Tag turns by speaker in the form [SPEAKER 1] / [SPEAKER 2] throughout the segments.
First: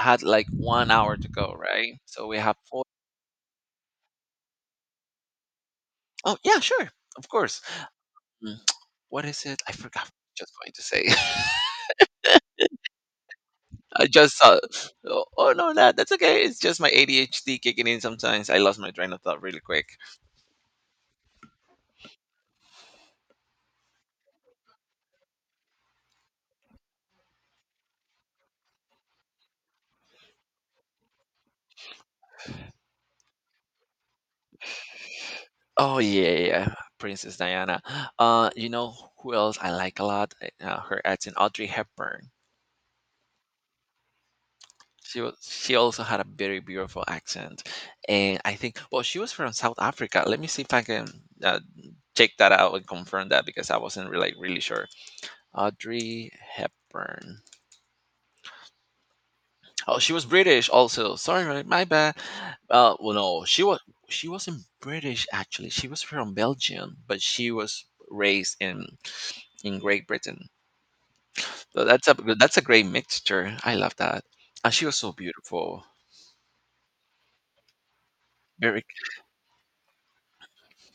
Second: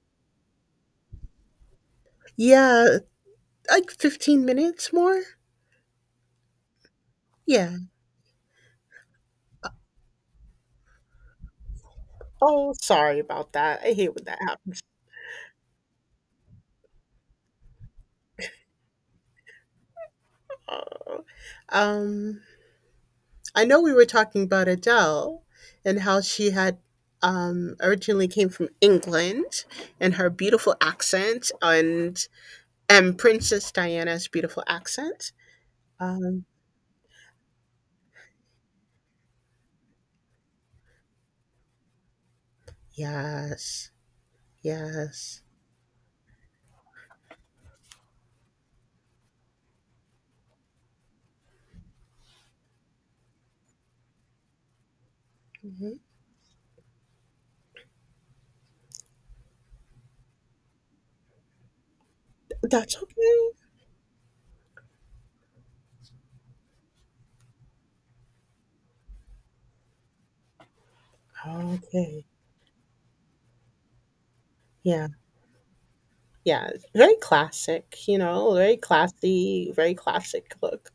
[SPEAKER 1] Had like 1 hour to go, right? So we have four.
[SPEAKER 2] Yeah, like 15 minutes more?
[SPEAKER 1] Oh yeah, sure, of course.
[SPEAKER 2] Yeah.
[SPEAKER 1] Mm, What is it? I forgot. Just going to say.
[SPEAKER 2] Oh, sorry about that. I
[SPEAKER 1] I
[SPEAKER 2] hate when that
[SPEAKER 1] just
[SPEAKER 2] happens.
[SPEAKER 1] oh, no, that's okay. It's just my ADHD kicking in sometimes. I lost my train of thought really quick.
[SPEAKER 2] Oh. Um, I know we were talking about Adele and how she had originally came from England and her beautiful accent and Princess Diana's beautiful accent.
[SPEAKER 1] Oh yeah,
[SPEAKER 2] Um,
[SPEAKER 1] yeah, yeah, Princess Diana. You know who else I like a lot? Her acting, Audrey Hepburn.
[SPEAKER 2] yes, yes.
[SPEAKER 1] She also had a very beautiful accent, and I think well she was from South Africa. Let me see if I can uh, check that out and confirm that because I wasn't really like, really sure.
[SPEAKER 2] Mhm.
[SPEAKER 1] Audrey Hepburn. Oh, she was British also. Sorry, my bad.
[SPEAKER 2] That's
[SPEAKER 1] Well,
[SPEAKER 2] okay.
[SPEAKER 1] no, she wasn't British actually. She was from Belgium, but she was raised in Great Britain. So that's a
[SPEAKER 2] Okay.
[SPEAKER 1] that's a great mixture. I love that. And she was
[SPEAKER 2] Yeah.
[SPEAKER 1] so beautiful,
[SPEAKER 2] Yeah, very classic, you know, very
[SPEAKER 1] very.
[SPEAKER 2] classy, very classic look.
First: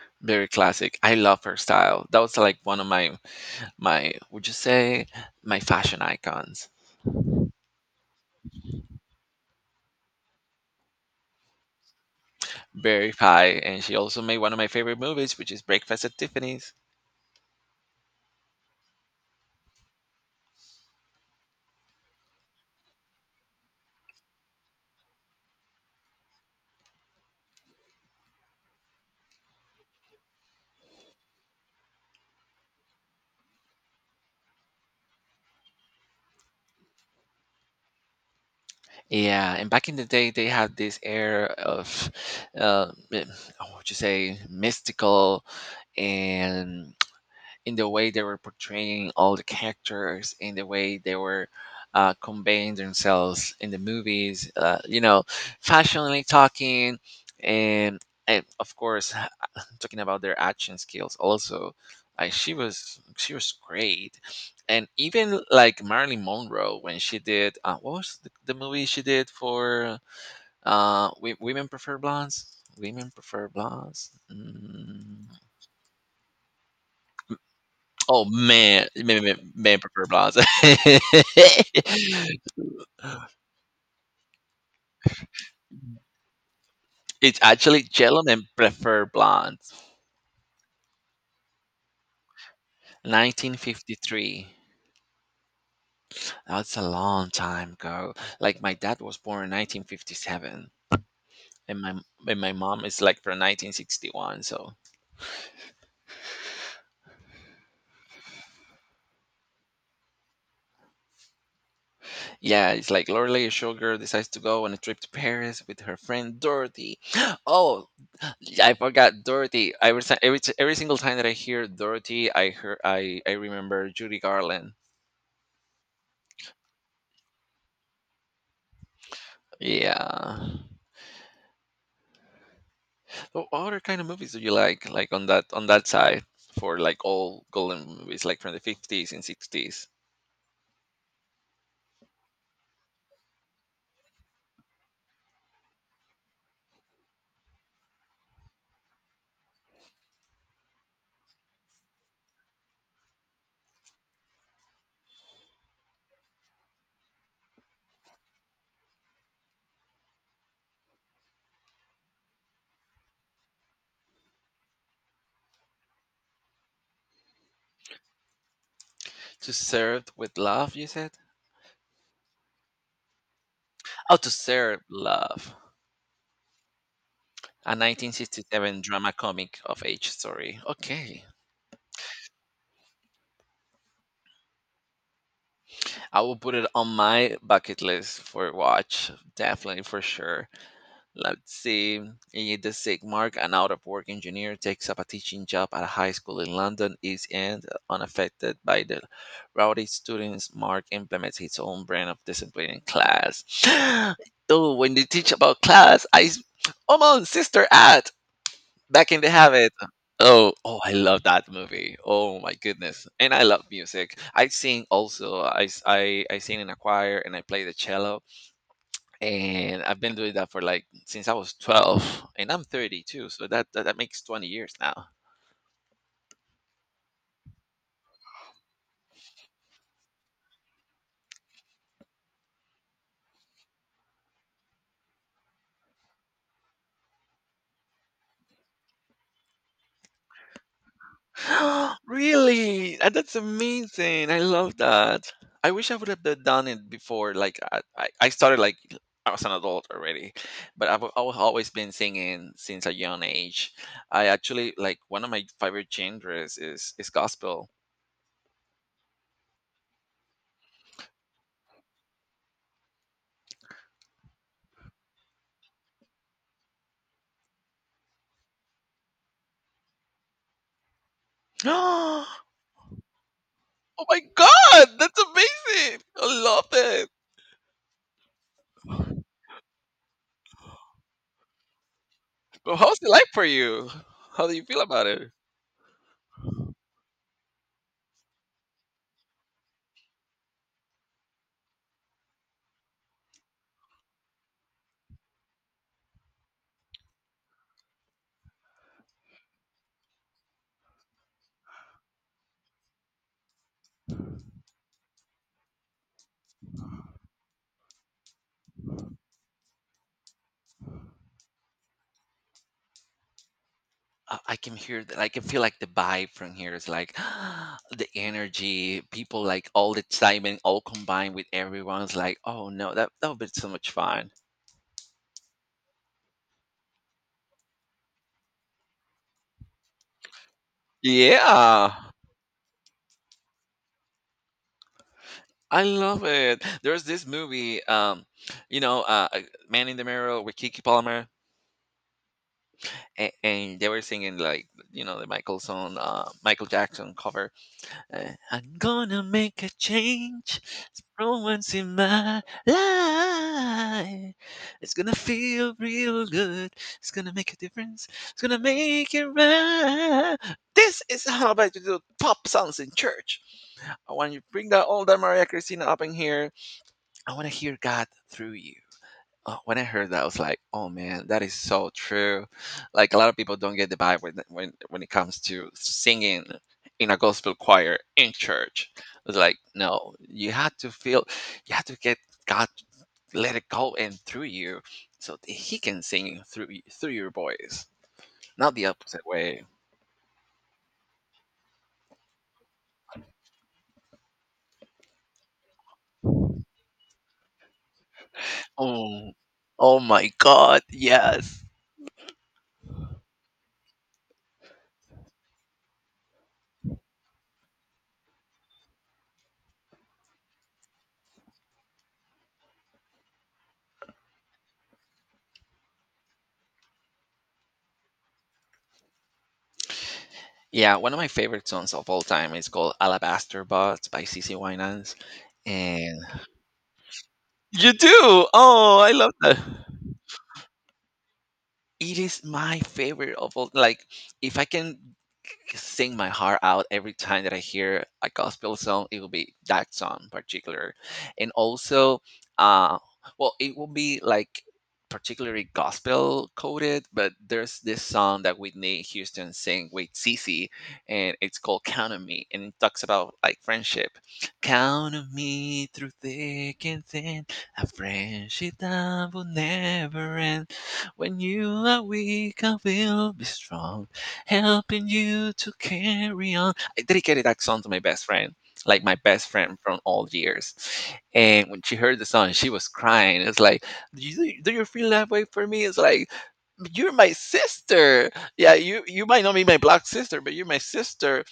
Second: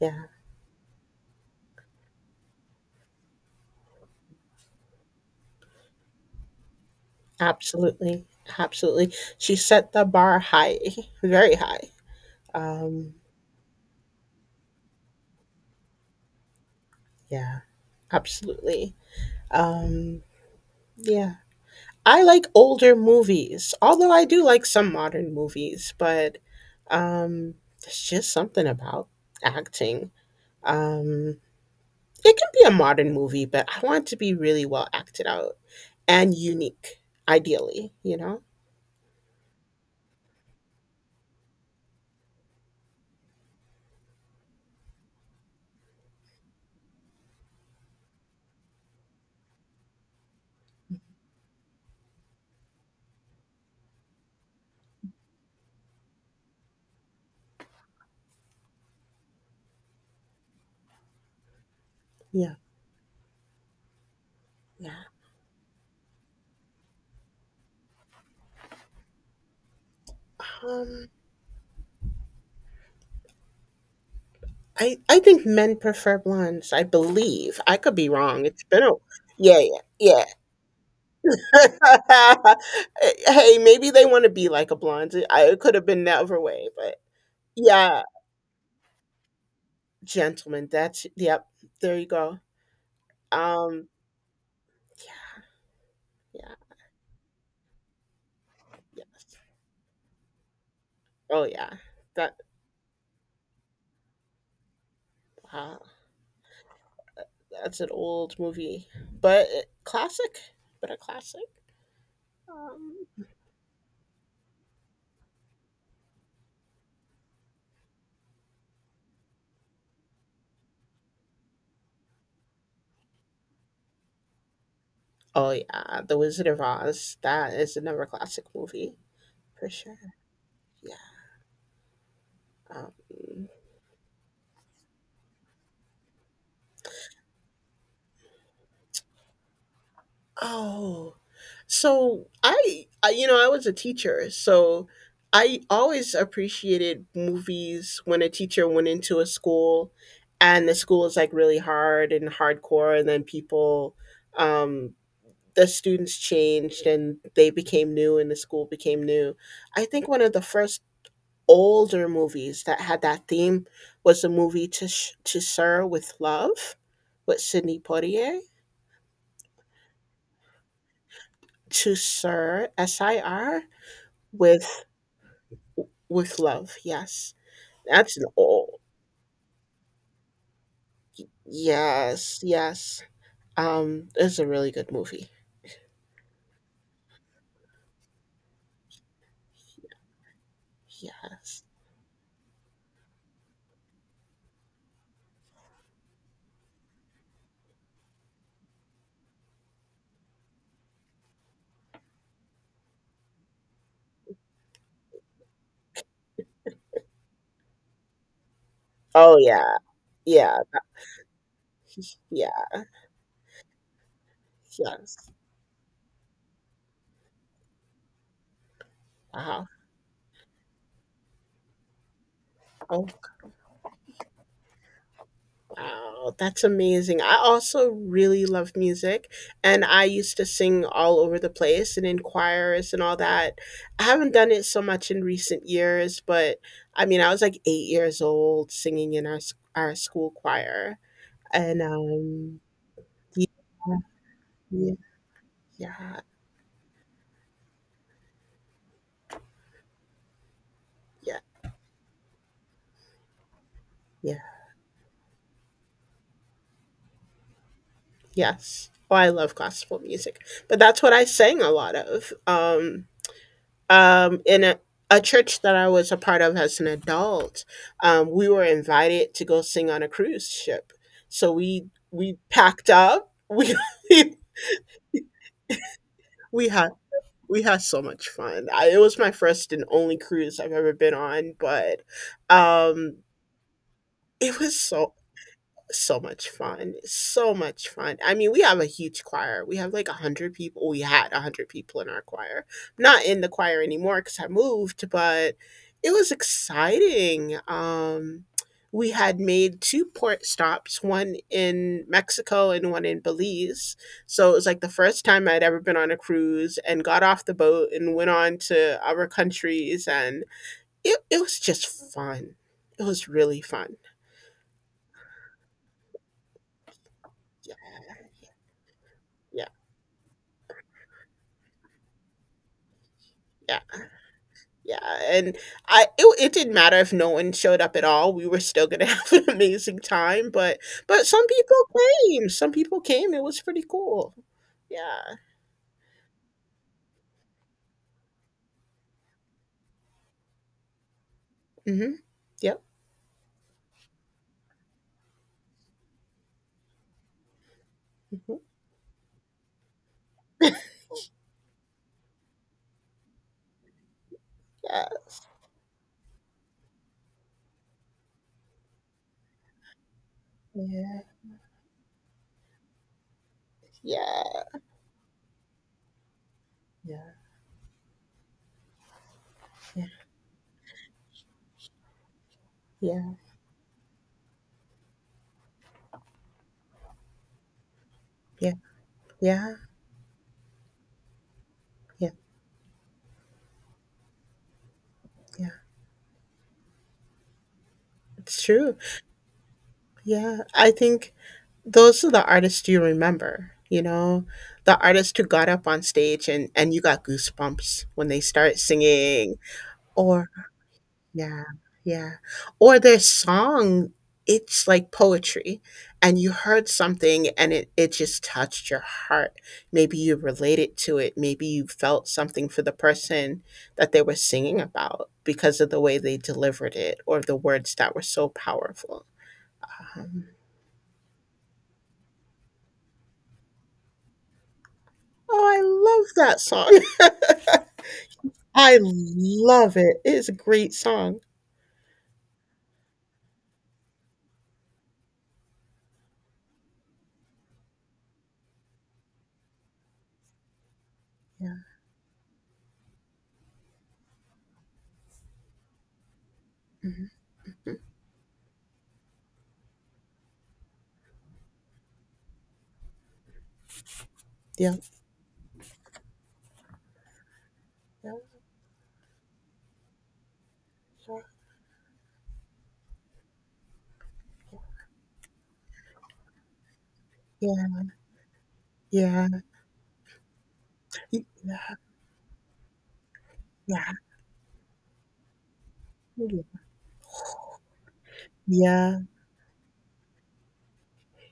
[SPEAKER 2] Yeah,
[SPEAKER 1] Very classic. I love her style. That was like one of my would you say my fashion icons.
[SPEAKER 2] absolutely, absolutely. She set the bar high, very high.
[SPEAKER 1] Very
[SPEAKER 2] Um,
[SPEAKER 1] high, and she also made one of my favorite movies, which is Breakfast at Tiffany's.
[SPEAKER 2] yeah, absolutely. Um, yeah, I like older movies, although I do like some modern movies, but um, there's just something about acting. Um, It can be a modern movie, but I want it to be really well acted out and unique, ideally, you know?
[SPEAKER 1] Yeah, and back in the day, they had this air of, uh, m- oh, what would you say, mystical and in the way they were portraying all the characters, in the way they were conveying themselves in the movies, fashionably talking, and, and of course, talking about their action skills also. Like
[SPEAKER 2] Yeah,
[SPEAKER 1] she was great, and
[SPEAKER 2] yeah.
[SPEAKER 1] even like Marilyn Monroe when she did what was the movie she did for
[SPEAKER 2] Um,
[SPEAKER 1] Women Prefer Blondes? Women Prefer Blondes.
[SPEAKER 2] I
[SPEAKER 1] Mm.
[SPEAKER 2] think men prefer blondes, I believe. I could be
[SPEAKER 1] Oh
[SPEAKER 2] wrong. It's been a. Yeah, yeah,
[SPEAKER 1] man prefer
[SPEAKER 2] yeah.
[SPEAKER 1] blondes.
[SPEAKER 2] Hey, maybe they wanna be like a blonde. I it could have been the other way, but
[SPEAKER 1] It's actually
[SPEAKER 2] yeah,
[SPEAKER 1] gentlemen prefer blondes.
[SPEAKER 2] gentlemen, that's yep, there you go. Um,
[SPEAKER 1] 1953.
[SPEAKER 2] yeah, yeah,
[SPEAKER 1] That's a long time ago. Like my dad was
[SPEAKER 2] yes.
[SPEAKER 1] born in 1957,
[SPEAKER 2] Oh, yeah.
[SPEAKER 1] and my
[SPEAKER 2] That
[SPEAKER 1] and my mom is like from 1961. So
[SPEAKER 2] wow. That's an old movie, but it- classic, but a classic.
[SPEAKER 1] yeah, it's like
[SPEAKER 2] Um,
[SPEAKER 1] Lorelai Sugar decides to go on a trip to Paris with her friend Dorothy. Oh, I forgot Dorothy. Every was every t- every single time that I hear Dorothy, I hear I remember Judy Garland.
[SPEAKER 2] oh yeah, The Wizard of Oz. That is another classic movie for sure.
[SPEAKER 1] Yeah.
[SPEAKER 2] Yeah. Um,
[SPEAKER 1] What other kind of movies do you like? Like on that side for like all golden movies, like from the 50s and sixties.
[SPEAKER 2] oh, so you know, I was a teacher, so I always appreciated movies when a teacher went into a school, and the school is like really hard and hardcore, and then people um the students changed and they became new and the school became new. I think one of the first older movies that had that theme was the movie to Sir with Love with Sidney Poitier.
[SPEAKER 1] To serve with love, you said.
[SPEAKER 2] To Sir, S I R,
[SPEAKER 1] Oh, to serve
[SPEAKER 2] with,
[SPEAKER 1] love.
[SPEAKER 2] with Love, yes.
[SPEAKER 1] A
[SPEAKER 2] That's an old,
[SPEAKER 1] 1967 drama comic of age story. Okay.
[SPEAKER 2] yes, yes. It's a really good movie.
[SPEAKER 1] I will put it on my bucket list for watch. Definitely for sure. Let's
[SPEAKER 2] Yes.
[SPEAKER 1] see. In the sick Mark, an out of work engineer, takes up a teaching job at a high school in London, East End, unaffected by the rowdy students. Mark implements his own brand of discipline in class. Though, when they teach about class, oh, on, Sister At! Back in the
[SPEAKER 2] Oh, yeah,
[SPEAKER 1] Habit. Oh,
[SPEAKER 2] yeah,
[SPEAKER 1] oh, I love that movie. Oh my
[SPEAKER 2] yeah,
[SPEAKER 1] goodness. And I love music. I sing
[SPEAKER 2] yes.
[SPEAKER 1] also. I sing in a choir and I play the cello
[SPEAKER 2] Wow.
[SPEAKER 1] and I've been doing that for like since I was 12 and I'm
[SPEAKER 2] Oh,
[SPEAKER 1] 32 so that makes 20 years
[SPEAKER 2] wow, that's amazing. I also really love music and I used to sing all over the place and in choirs and all that. I haven't done it so much in recent years, but I mean, I was like 8 years old singing in our school choir. And
[SPEAKER 1] now. Really? That's
[SPEAKER 2] yeah,
[SPEAKER 1] amazing. I love
[SPEAKER 2] yeah,
[SPEAKER 1] that. I wish I would
[SPEAKER 2] yeah,
[SPEAKER 1] have done it before like I started like I was an adult already, but I've
[SPEAKER 2] yeah,
[SPEAKER 1] always been singing since a young age. I
[SPEAKER 2] yeah,
[SPEAKER 1] actually like one of my favorite genres is gospel.
[SPEAKER 2] yes. Oh, I love gospel music. But that's what I sang a lot of. In a church that I was a part of as an adult, we were invited to go sing on a cruise ship. So we
[SPEAKER 1] Oh
[SPEAKER 2] packed up.
[SPEAKER 1] my god, that's amazing! I
[SPEAKER 2] We
[SPEAKER 1] love
[SPEAKER 2] had
[SPEAKER 1] it.
[SPEAKER 2] we had so much fun. I, it was my first and only cruise I've ever been on, but
[SPEAKER 1] Well, how's it
[SPEAKER 2] um,
[SPEAKER 1] like for you? How do
[SPEAKER 2] it
[SPEAKER 1] you
[SPEAKER 2] was
[SPEAKER 1] feel about
[SPEAKER 2] so.
[SPEAKER 1] it?
[SPEAKER 2] So much fun, so much fun. I mean, we have a huge choir. We have like 100 people. We had 100 people in our choir. Not in the choir anymore cuz I moved, but it was exciting. Um, we had made 2 port stops, one in Mexico and one in Belize. So it was like the first time I'd ever been on a cruise and got off the boat and went on to other countries and it was just fun. It was really fun.
[SPEAKER 1] I can hear that. I can feel like the vibe from here is like
[SPEAKER 2] Yeah.
[SPEAKER 1] the energy, people
[SPEAKER 2] Yeah.
[SPEAKER 1] like all the excitement, all combined with everyone's like, oh no, that would be so
[SPEAKER 2] Yeah.
[SPEAKER 1] much fun.
[SPEAKER 2] Yeah, and I it it didn't matter if no one showed up at all, we were still gonna have an amazing time, but
[SPEAKER 1] Yeah,
[SPEAKER 2] some people came, it was pretty cool. Yeah.
[SPEAKER 1] I love it. There's this movie, you know, uh, uh, Man in the Mirror with Kiki Palmer,
[SPEAKER 2] Mhm. Yep,
[SPEAKER 1] and they were singing like, you know, the Michael song, Michael Jackson cover.
[SPEAKER 2] mhm,
[SPEAKER 1] I'm gonna make a change. It's one's in my life. It's
[SPEAKER 2] yeah.
[SPEAKER 1] gonna feel real good. It's gonna make a difference. It's gonna make it right. This
[SPEAKER 2] Yeah,
[SPEAKER 1] is how I like to do pop songs in church. I want you to
[SPEAKER 2] yeah.
[SPEAKER 1] bring that older Maria Christina up in here.
[SPEAKER 2] Yeah,
[SPEAKER 1] I want to hear God through you. Oh, when I
[SPEAKER 2] yeah,
[SPEAKER 1] heard that, I was like, "Oh man, that is so true." Like a lot
[SPEAKER 2] yeah,
[SPEAKER 1] of people don't get the vibe when it comes to singing in a gospel choir in
[SPEAKER 2] yeah,
[SPEAKER 1] church. It's like,
[SPEAKER 2] yeah,
[SPEAKER 1] no, you have to feel, you have to get
[SPEAKER 2] yeah,
[SPEAKER 1] God, let it go and through you, so that
[SPEAKER 2] yeah,
[SPEAKER 1] He can sing through through your voice,
[SPEAKER 2] it's
[SPEAKER 1] not the
[SPEAKER 2] true.
[SPEAKER 1] opposite way.
[SPEAKER 2] Yeah, I think those are the artists you remember, you know? The artist who got up on stage and you got goosebumps when they start
[SPEAKER 1] Oh,
[SPEAKER 2] singing
[SPEAKER 1] oh my
[SPEAKER 2] or.
[SPEAKER 1] God,
[SPEAKER 2] Yeah,
[SPEAKER 1] yes.
[SPEAKER 2] yeah. Or their song, it's like poetry, and you heard something and it just touched your heart. Maybe you related to it, maybe you felt something for the person that they were singing about because of the way they delivered it or the words that were so powerful.
[SPEAKER 1] Yeah, one of my favorite songs of all time is called Alabaster Buds by CC Winans.
[SPEAKER 2] Oh, I
[SPEAKER 1] And
[SPEAKER 2] love that song.
[SPEAKER 1] you do?
[SPEAKER 2] I
[SPEAKER 1] Oh, I love that.
[SPEAKER 2] love it. It's a great song.
[SPEAKER 1] It is my favorite of all. Like, if I can sing my heart out every time that I hear a gospel song, it will be that song in particular. And
[SPEAKER 2] Yeah,
[SPEAKER 1] also, uh, well, it will be like particularly gospel coded, but there's this song that Whitney Houston sing with Cece, and it's called Count on Me, and it talks about like friendship.
[SPEAKER 2] yeah,
[SPEAKER 1] Count on me through thick and thin, a
[SPEAKER 2] yeah,
[SPEAKER 1] friendship that will never end. When you are weak, I will be strong, helping you to carry on. I dedicated that
[SPEAKER 2] yeah,
[SPEAKER 1] song to my
[SPEAKER 2] yeah,
[SPEAKER 1] best friend, like my best
[SPEAKER 2] yeah,
[SPEAKER 1] friend from all years. And when she heard the song, she was crying. It's like, do you feel that way for me? It's like,
[SPEAKER 2] yeah,
[SPEAKER 1] you're my sister. Yeah, you
[SPEAKER 2] yeah, yeah,
[SPEAKER 1] you might not be my black sister, but you're my sister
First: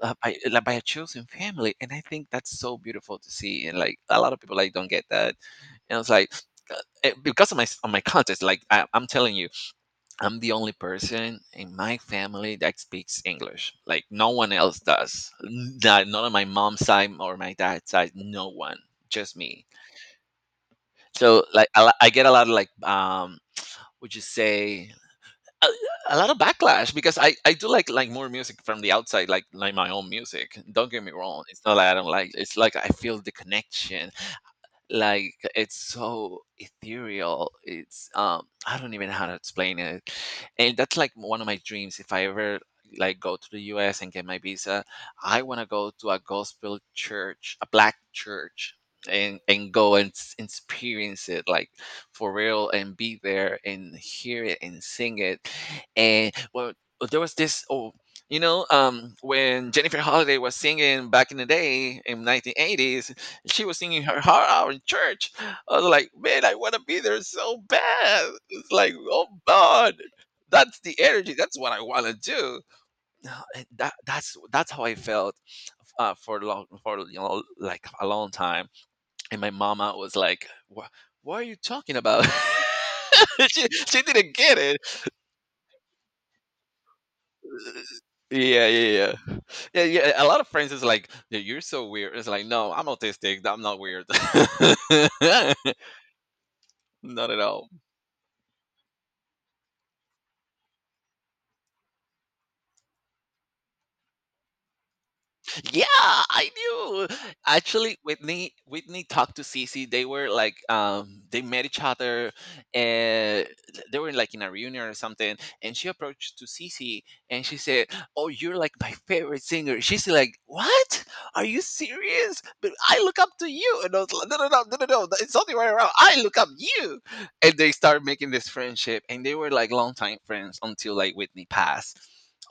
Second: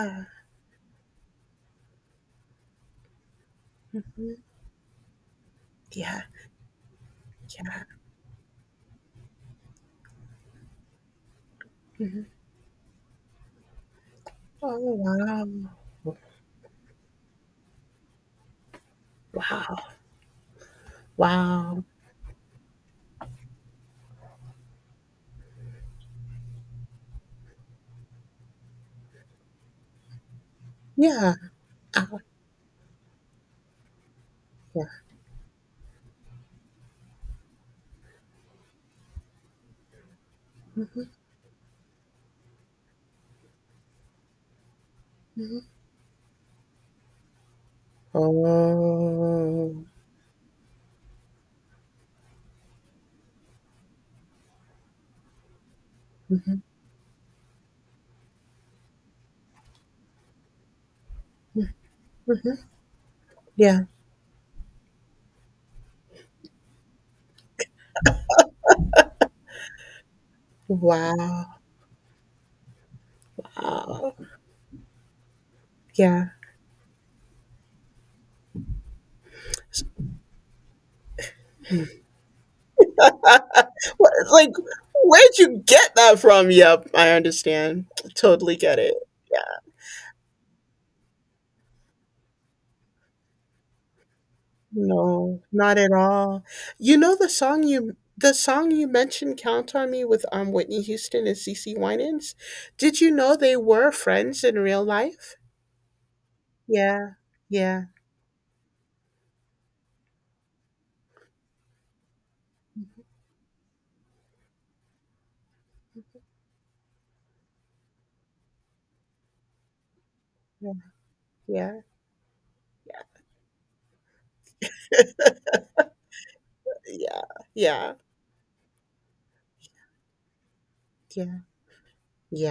[SPEAKER 1] by like, by a chosen family, and I think that's so beautiful to see, and like a lot
[SPEAKER 2] Mm.
[SPEAKER 1] of people like don't get that, and it's
[SPEAKER 2] Yeah.
[SPEAKER 1] like uh, because of of my context. Like I'm telling you, I'm the only person in my
[SPEAKER 2] Mhm.
[SPEAKER 1] family that speaks English, like no one
[SPEAKER 2] Oh,
[SPEAKER 1] else does.
[SPEAKER 2] wow.
[SPEAKER 1] Not not on my mom's side or my dad's side, no one, just me.
[SPEAKER 2] Wow.
[SPEAKER 1] So like
[SPEAKER 2] Wow.
[SPEAKER 1] I get a lot of like would you say a, a lot of backlash because I do like more music from the outside, like my own music. Don't get me
[SPEAKER 2] Yeah.
[SPEAKER 1] wrong, it's not that I don't
[SPEAKER 2] Oh,
[SPEAKER 1] like it's like I feel the connection.
[SPEAKER 2] yeah.
[SPEAKER 1] Like it's so ethereal. It's I don't even know how to explain it. And that's
[SPEAKER 2] Mhm,
[SPEAKER 1] like one of my dreams, if I ever like go to the US and get my visa, I
[SPEAKER 2] mhm.
[SPEAKER 1] want to go to a gospel church, a black church, and
[SPEAKER 2] Oh.
[SPEAKER 1] go and experience it like for real, and be there and hear it and sing it. And
[SPEAKER 2] Mhm,
[SPEAKER 1] well, there was this, oh, you know, when Jennifer Holiday was singing back in the day in
[SPEAKER 2] mhm.
[SPEAKER 1] 1980s, she was
[SPEAKER 2] Yeah.
[SPEAKER 1] singing her heart out in church. I was like, man, I want to be there so bad. It's like, oh God, that's the energy.
[SPEAKER 2] Wow.
[SPEAKER 1] That's what I want to do. And that's how I felt
[SPEAKER 2] Yeah.
[SPEAKER 1] for long, for you know like a long time. And my mama was like, what? What are you talking about?
[SPEAKER 2] Uh,
[SPEAKER 1] She
[SPEAKER 2] what,
[SPEAKER 1] didn't
[SPEAKER 2] like,
[SPEAKER 1] get it.
[SPEAKER 2] where'd you get that from? Yep, I understand. Totally
[SPEAKER 1] Yeah,
[SPEAKER 2] get it.
[SPEAKER 1] yeah, yeah.
[SPEAKER 2] Yeah.
[SPEAKER 1] Yeah, yeah. A lot of friends is like, "Yeah, you're so weird." It's like, no, I'm autistic. I'm not weird.
[SPEAKER 2] No, not at all. You know
[SPEAKER 1] Not at all.
[SPEAKER 2] the song you mentioned, "Count on Me," with Whitney Houston and CeCe Winans. Did you know they were friends in real life?
[SPEAKER 1] Yeah, I knew.
[SPEAKER 2] Yeah, yeah,
[SPEAKER 1] Actually, Whitney talked to Cece. They were like they met each other and they were like in a reunion or something. And she approached to Cece and she said, "Oh, you're like my favorite singer." She's like,
[SPEAKER 2] yeah,
[SPEAKER 1] "What? Are you
[SPEAKER 2] yeah,
[SPEAKER 1] serious? But I look up to you." And I was like, "No, no, no, no, no, no. It's all the way around. I look up you."
[SPEAKER 2] yeah,
[SPEAKER 1] And they
[SPEAKER 2] yeah,
[SPEAKER 1] started making this friendship, and they were like longtime friends until like
[SPEAKER 2] yeah,
[SPEAKER 1] Whitney passed.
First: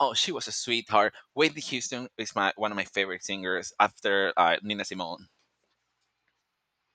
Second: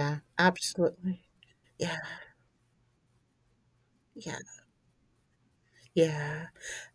[SPEAKER 1] Oh, she was a sweetheart.
[SPEAKER 2] absolutely.
[SPEAKER 1] Whitney
[SPEAKER 2] Yeah,
[SPEAKER 1] Houston is my one of my favorite singers after
[SPEAKER 2] yeah,
[SPEAKER 1] Nina Simone.
[SPEAKER 2] yeah.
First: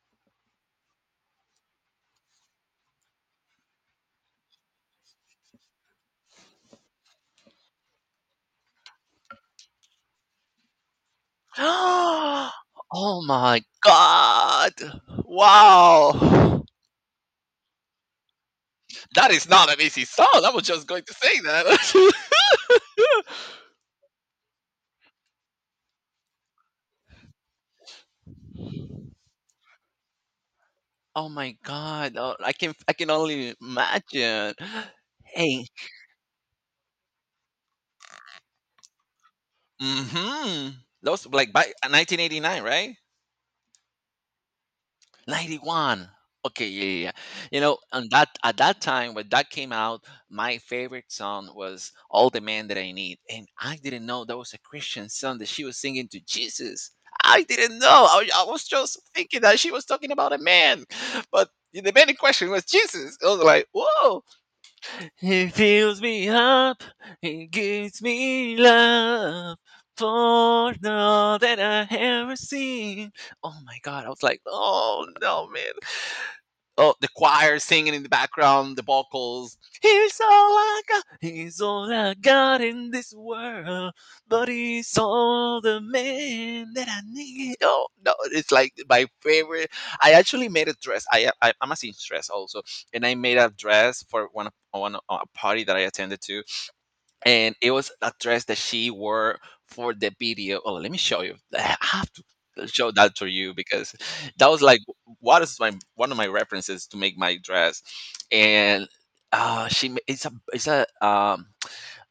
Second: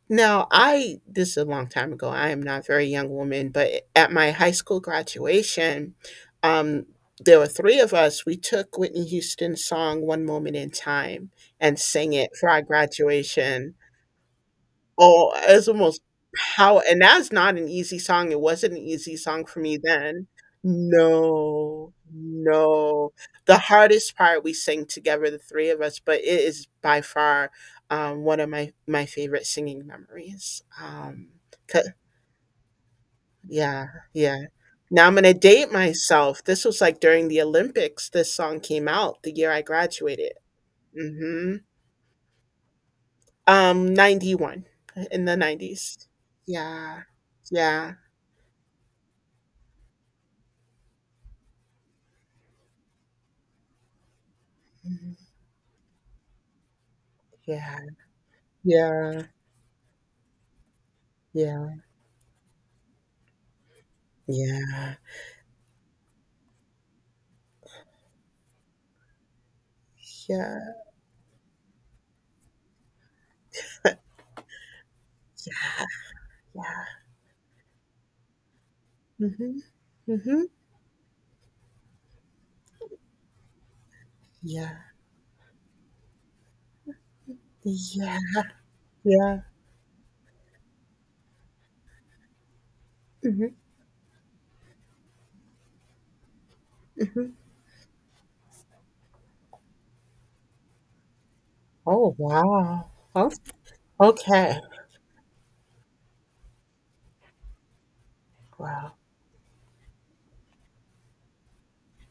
[SPEAKER 2] Now, I, this is a long time ago. I am not a very young woman, but at my high school graduation, um, there were 3 of us. We took Whitney Houston's song, One Moment in Time, and sang it for our
[SPEAKER 1] Oh my
[SPEAKER 2] graduation.
[SPEAKER 1] god!
[SPEAKER 2] Oh, it's almost
[SPEAKER 1] Wow!
[SPEAKER 2] power, and that's not an easy song, it wasn't an easy
[SPEAKER 1] That
[SPEAKER 2] song
[SPEAKER 1] is
[SPEAKER 2] for
[SPEAKER 1] not
[SPEAKER 2] me
[SPEAKER 1] an easy
[SPEAKER 2] then.
[SPEAKER 1] song. I was just going to say
[SPEAKER 2] No,
[SPEAKER 1] that.
[SPEAKER 2] no. The hardest part we sang together, the 3 of us, but it is by far, one of my favorite singing memories.
[SPEAKER 1] Oh my
[SPEAKER 2] C
[SPEAKER 1] god! Oh, I can only
[SPEAKER 2] yeah, yeah.
[SPEAKER 1] imagine.
[SPEAKER 2] Now I'm gonna
[SPEAKER 1] Hey,
[SPEAKER 2] date myself, this was, like, during the Olympics, this song came out the year I graduated.
[SPEAKER 1] mm-hmm. Those like
[SPEAKER 2] Mhm.
[SPEAKER 1] by 1989, right?
[SPEAKER 2] 91, in the 90s.
[SPEAKER 1] '91. Okay, yeah, yeah,
[SPEAKER 2] Yeah,
[SPEAKER 1] yeah. You know,
[SPEAKER 2] yeah.
[SPEAKER 1] and that at that time when that came out, my favorite song was All the Man That I Need. And I didn't know that was a Christian song that she was singing to Jesus. I
[SPEAKER 2] Yeah,
[SPEAKER 1] didn't know. I was just
[SPEAKER 2] yeah,
[SPEAKER 1] thinking that she was talking about a man. But
[SPEAKER 2] yeah,
[SPEAKER 1] the man in question was Jesus. I was like, whoa.
[SPEAKER 2] yeah,
[SPEAKER 1] He fills me up, he gives me love.
[SPEAKER 2] yeah,
[SPEAKER 1] For all that I have received. Oh my god, I was like, oh no, man.
[SPEAKER 2] yeah.
[SPEAKER 1] Oh, the choir singing in the background, the
[SPEAKER 2] Mm-hmm,
[SPEAKER 1] vocals. Here's all
[SPEAKER 2] mm-hmm,
[SPEAKER 1] I got. Here's all I got in this world, but
[SPEAKER 2] yeah,
[SPEAKER 1] he's all the man that I need. Oh no,
[SPEAKER 2] yeah,
[SPEAKER 1] it's like my
[SPEAKER 2] yeah.
[SPEAKER 1] favorite. I actually made a dress. I'm a seamstress also, and I made
[SPEAKER 2] Mm-hmm,
[SPEAKER 1] a dress for a party that I attended to,
[SPEAKER 2] mm-hmm.
[SPEAKER 1] and it was a dress that she wore for the video. Oh, let me show you. I have
[SPEAKER 2] Oh,
[SPEAKER 1] to
[SPEAKER 2] wow.
[SPEAKER 1] show that to
[SPEAKER 2] Oh,
[SPEAKER 1] you because that
[SPEAKER 2] okay.
[SPEAKER 1] was like what is my one of my references to make my dress, and
[SPEAKER 2] Wow.
[SPEAKER 1] it's a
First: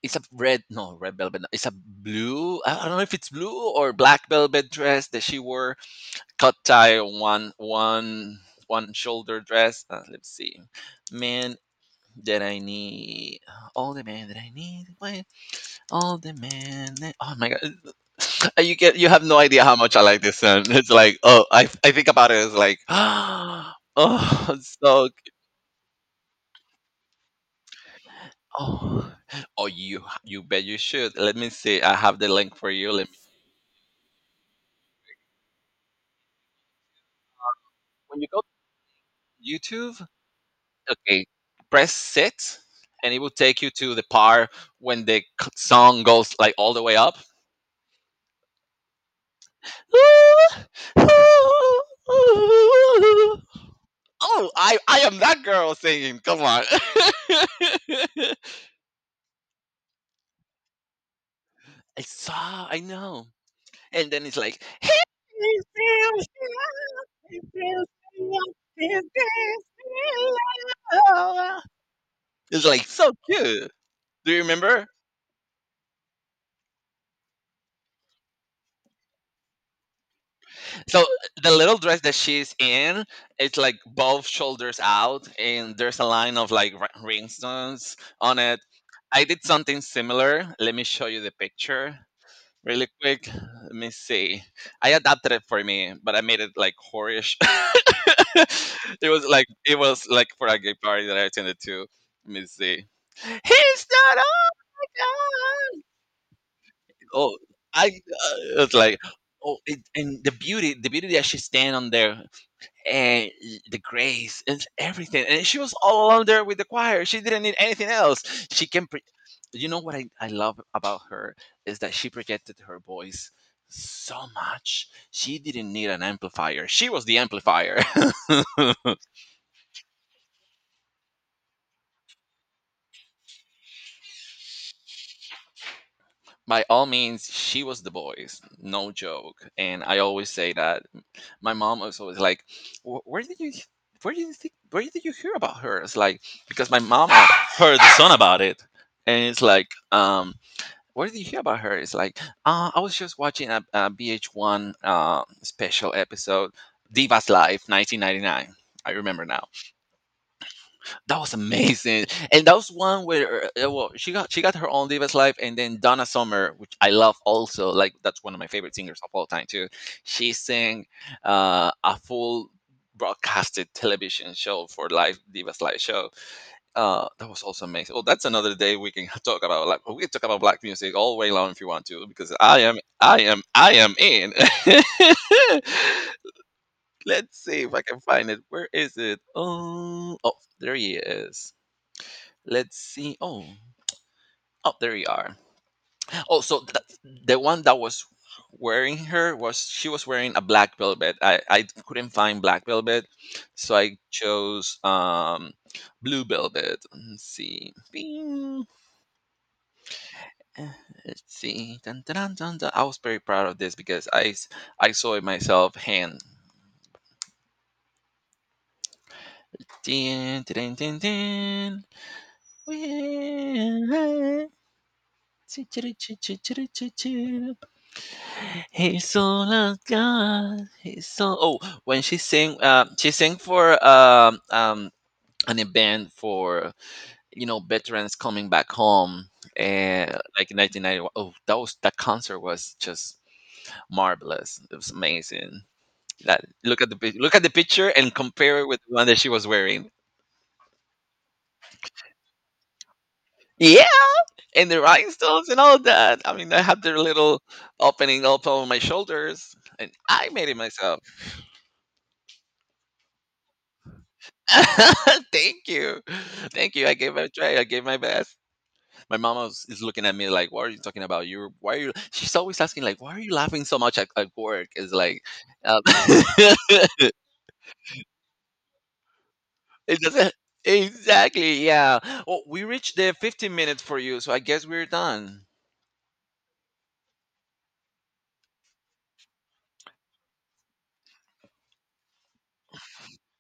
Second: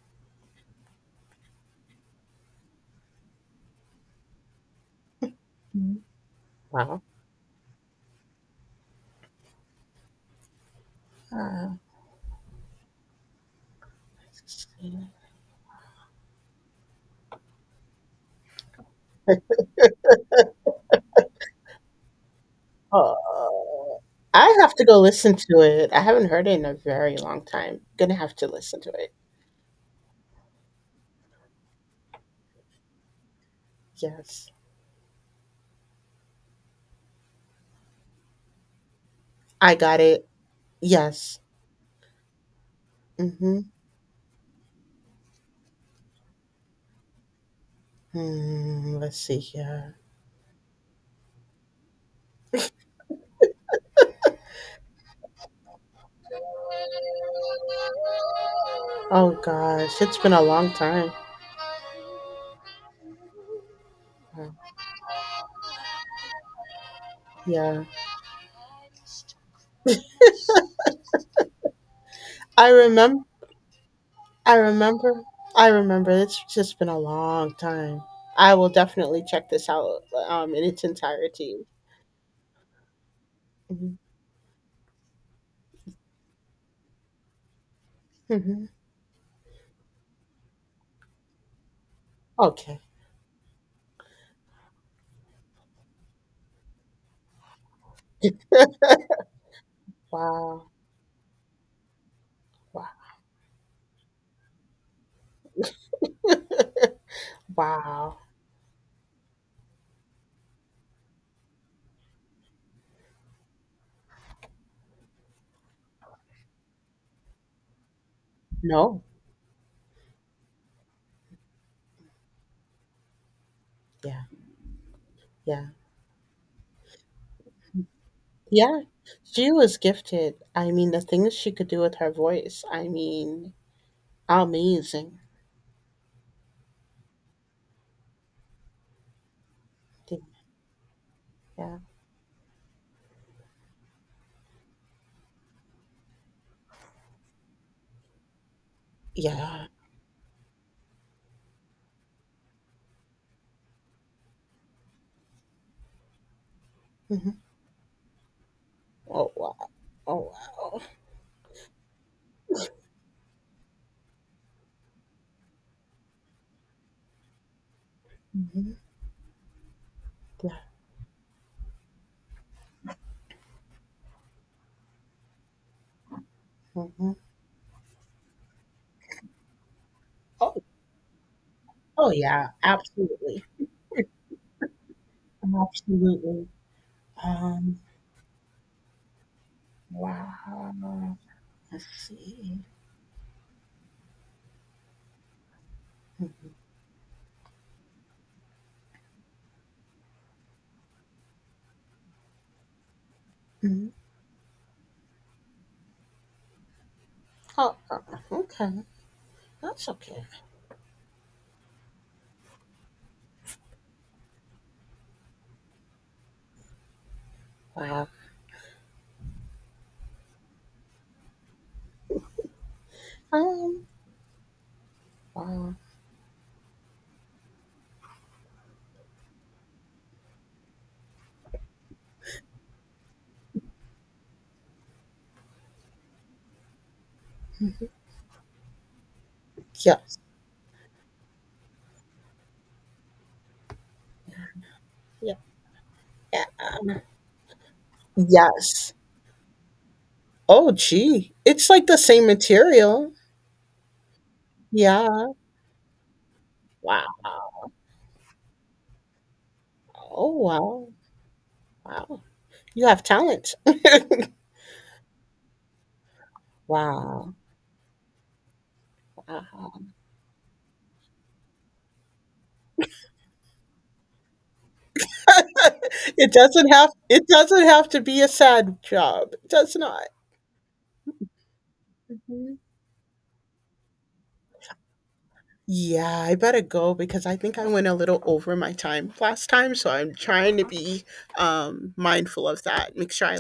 [SPEAKER 1] it's a red velvet no, it's a blue. I don't know if it's blue or black velvet dress that she wore,
[SPEAKER 2] Mhm.
[SPEAKER 1] cut tie
[SPEAKER 2] Wow.
[SPEAKER 1] one shoulder dress. Let's see. Man
[SPEAKER 2] Uh,
[SPEAKER 1] that I need, all the man that I need. Wait, all the man oh my god. You have no idea how much I like this song. It's like, oh, I think about it. It's like, oh,
[SPEAKER 2] oh, I have
[SPEAKER 1] it's
[SPEAKER 2] to go
[SPEAKER 1] so,
[SPEAKER 2] listen to it. I haven't heard it in a very long time. Gonna have to listen to it.
[SPEAKER 1] oh, oh, you bet you should. Let me see. I have the link for you. Let me.
[SPEAKER 2] Yes.
[SPEAKER 1] When you go to
[SPEAKER 2] I got
[SPEAKER 1] YouTube,
[SPEAKER 2] it.
[SPEAKER 1] okay,
[SPEAKER 2] Yes.
[SPEAKER 1] press sit, and it will
[SPEAKER 2] Mm-hmm.
[SPEAKER 1] take you to the part when song goes like all the way up.
[SPEAKER 2] Hmm, let's see here.
[SPEAKER 1] Oh, I am that girl singing. Come on. I
[SPEAKER 2] Oh gosh, it's been a long time.
[SPEAKER 1] saw. I know. And then it's like.
[SPEAKER 2] Yeah.
[SPEAKER 1] It's
[SPEAKER 2] I
[SPEAKER 1] like so
[SPEAKER 2] remember
[SPEAKER 1] cute. Do you
[SPEAKER 2] I
[SPEAKER 1] remember?
[SPEAKER 2] remember I remember it's just been a long time. I will definitely check this out in its
[SPEAKER 1] So the
[SPEAKER 2] entirety.
[SPEAKER 1] little dress that she's in, it's like
[SPEAKER 2] Mhm.
[SPEAKER 1] both shoulders out, and there's a line of like rhinestones on it.
[SPEAKER 2] Mhm.
[SPEAKER 1] I did something similar. Let me show you the picture.
[SPEAKER 2] Okay.
[SPEAKER 1] Really quick, let me see. I adapted it for me, but I made it like whorish. It was like for a
[SPEAKER 2] Wow.
[SPEAKER 1] gay party that I attended to. Let me see.
[SPEAKER 2] Wow.
[SPEAKER 1] He's not on. Oh, I
[SPEAKER 2] Wow.
[SPEAKER 1] it's like, oh, it, and the beauty that she stand on there, and the grace and everything. And she was all alone there with the choir. She didn't need anything else. She can
[SPEAKER 2] No.
[SPEAKER 1] you know what, I love about her is that she projected her voice so
[SPEAKER 2] Yeah.
[SPEAKER 1] much. She
[SPEAKER 2] Yeah.
[SPEAKER 1] didn't need an amplifier. She was the amplifier.
[SPEAKER 2] Yeah. She was gifted. I mean, the things she could do with her voice. I mean, amazing.
[SPEAKER 1] By all means, she was the voice. No joke. And I always say that my
[SPEAKER 2] Yeah.
[SPEAKER 1] mom was always like, " Where did you?" Where did you think? Where did you hear about her? It's like, because my mama heard the song about it, and it's
[SPEAKER 2] Yeah.
[SPEAKER 1] like, what did you hear about her? It's like, I was just watching a BH1 special episode, Divas
[SPEAKER 2] Mhm.
[SPEAKER 1] Live 1999. I remember
[SPEAKER 2] Oh
[SPEAKER 1] now.
[SPEAKER 2] wow. Oh wow.
[SPEAKER 1] That was amazing, and that was one where well, she got her own Divas Live, and then Donna Summer, which I love also. Like that's one of my
[SPEAKER 2] Hmm.
[SPEAKER 1] favorite singers of all time too. She
[SPEAKER 2] Yeah.
[SPEAKER 1] sang a full broadcasted television show for live Divas Live show,
[SPEAKER 2] Hmm.
[SPEAKER 1] that was also amazing. Well, that's another day we can talk about. Like we can talk about
[SPEAKER 2] Oh,
[SPEAKER 1] black music all way long if you want to,
[SPEAKER 2] oh
[SPEAKER 1] because
[SPEAKER 2] yeah. Absolutely.
[SPEAKER 1] I am in.
[SPEAKER 2] Absolutely.
[SPEAKER 1] Let's see if
[SPEAKER 2] Um.
[SPEAKER 1] I can find it. Where is it? Oh, oh, there he
[SPEAKER 2] Wow.
[SPEAKER 1] is.
[SPEAKER 2] Let's see.
[SPEAKER 1] Let's see. Oh, oh, there you are. Oh, so the one that was wearing her, was she was wearing a black velvet. I couldn't find black velvet, so
[SPEAKER 2] Hmm.
[SPEAKER 1] I chose blue velvet. Let's
[SPEAKER 2] Oh,
[SPEAKER 1] see. Bing.
[SPEAKER 2] okay. That's okay.
[SPEAKER 1] Uh, Let's see. Dun, dun, dun, dun, dun. I was very proud of this because I saw it myself hand.
[SPEAKER 2] Wow.
[SPEAKER 1] Din, din, din, din.
[SPEAKER 2] Um.
[SPEAKER 1] Well, choo,
[SPEAKER 2] Wow.
[SPEAKER 1] choo, choo, choo, choo, choo, choo, choo. He's all of God. He's all. Oh, when she sang for an event for you know veterans coming back home, and
[SPEAKER 2] Yes.
[SPEAKER 1] like in 1991. Oh, that was, that concert was just marvelous. It was
[SPEAKER 2] Yeah.
[SPEAKER 1] amazing. That,
[SPEAKER 2] yeah.
[SPEAKER 1] look at look at the picture and compare it with
[SPEAKER 2] Yes.
[SPEAKER 1] the one that she was wearing.
[SPEAKER 2] Oh gee. It's like the same material.
[SPEAKER 1] Yeah, and the
[SPEAKER 2] Yeah.
[SPEAKER 1] rhinestones and all that. I mean, I have their
[SPEAKER 2] Wow.
[SPEAKER 1] little opening up on my shoulders, and I
[SPEAKER 2] Oh
[SPEAKER 1] made it
[SPEAKER 2] wow.
[SPEAKER 1] myself.
[SPEAKER 2] Wow. You have talent.
[SPEAKER 1] Thank you, thank you. I gave it a
[SPEAKER 2] Wow.
[SPEAKER 1] try. I gave my best. My mom was, is
[SPEAKER 2] Wow.
[SPEAKER 1] looking at me like, "What are you talking about? You why are you?" She's always asking like, "Why are you laughing so much at work?" It's like, um,
[SPEAKER 2] It doesn't have to be a sad job. It does
[SPEAKER 1] it
[SPEAKER 2] not.
[SPEAKER 1] doesn't, exactly. Yeah. Well, we reached the 15 minutes for you, so I guess we're done.
[SPEAKER 2] Yeah, I better go because I think I went a little over my time last time, so I'm trying to be mindful of that. Make sure I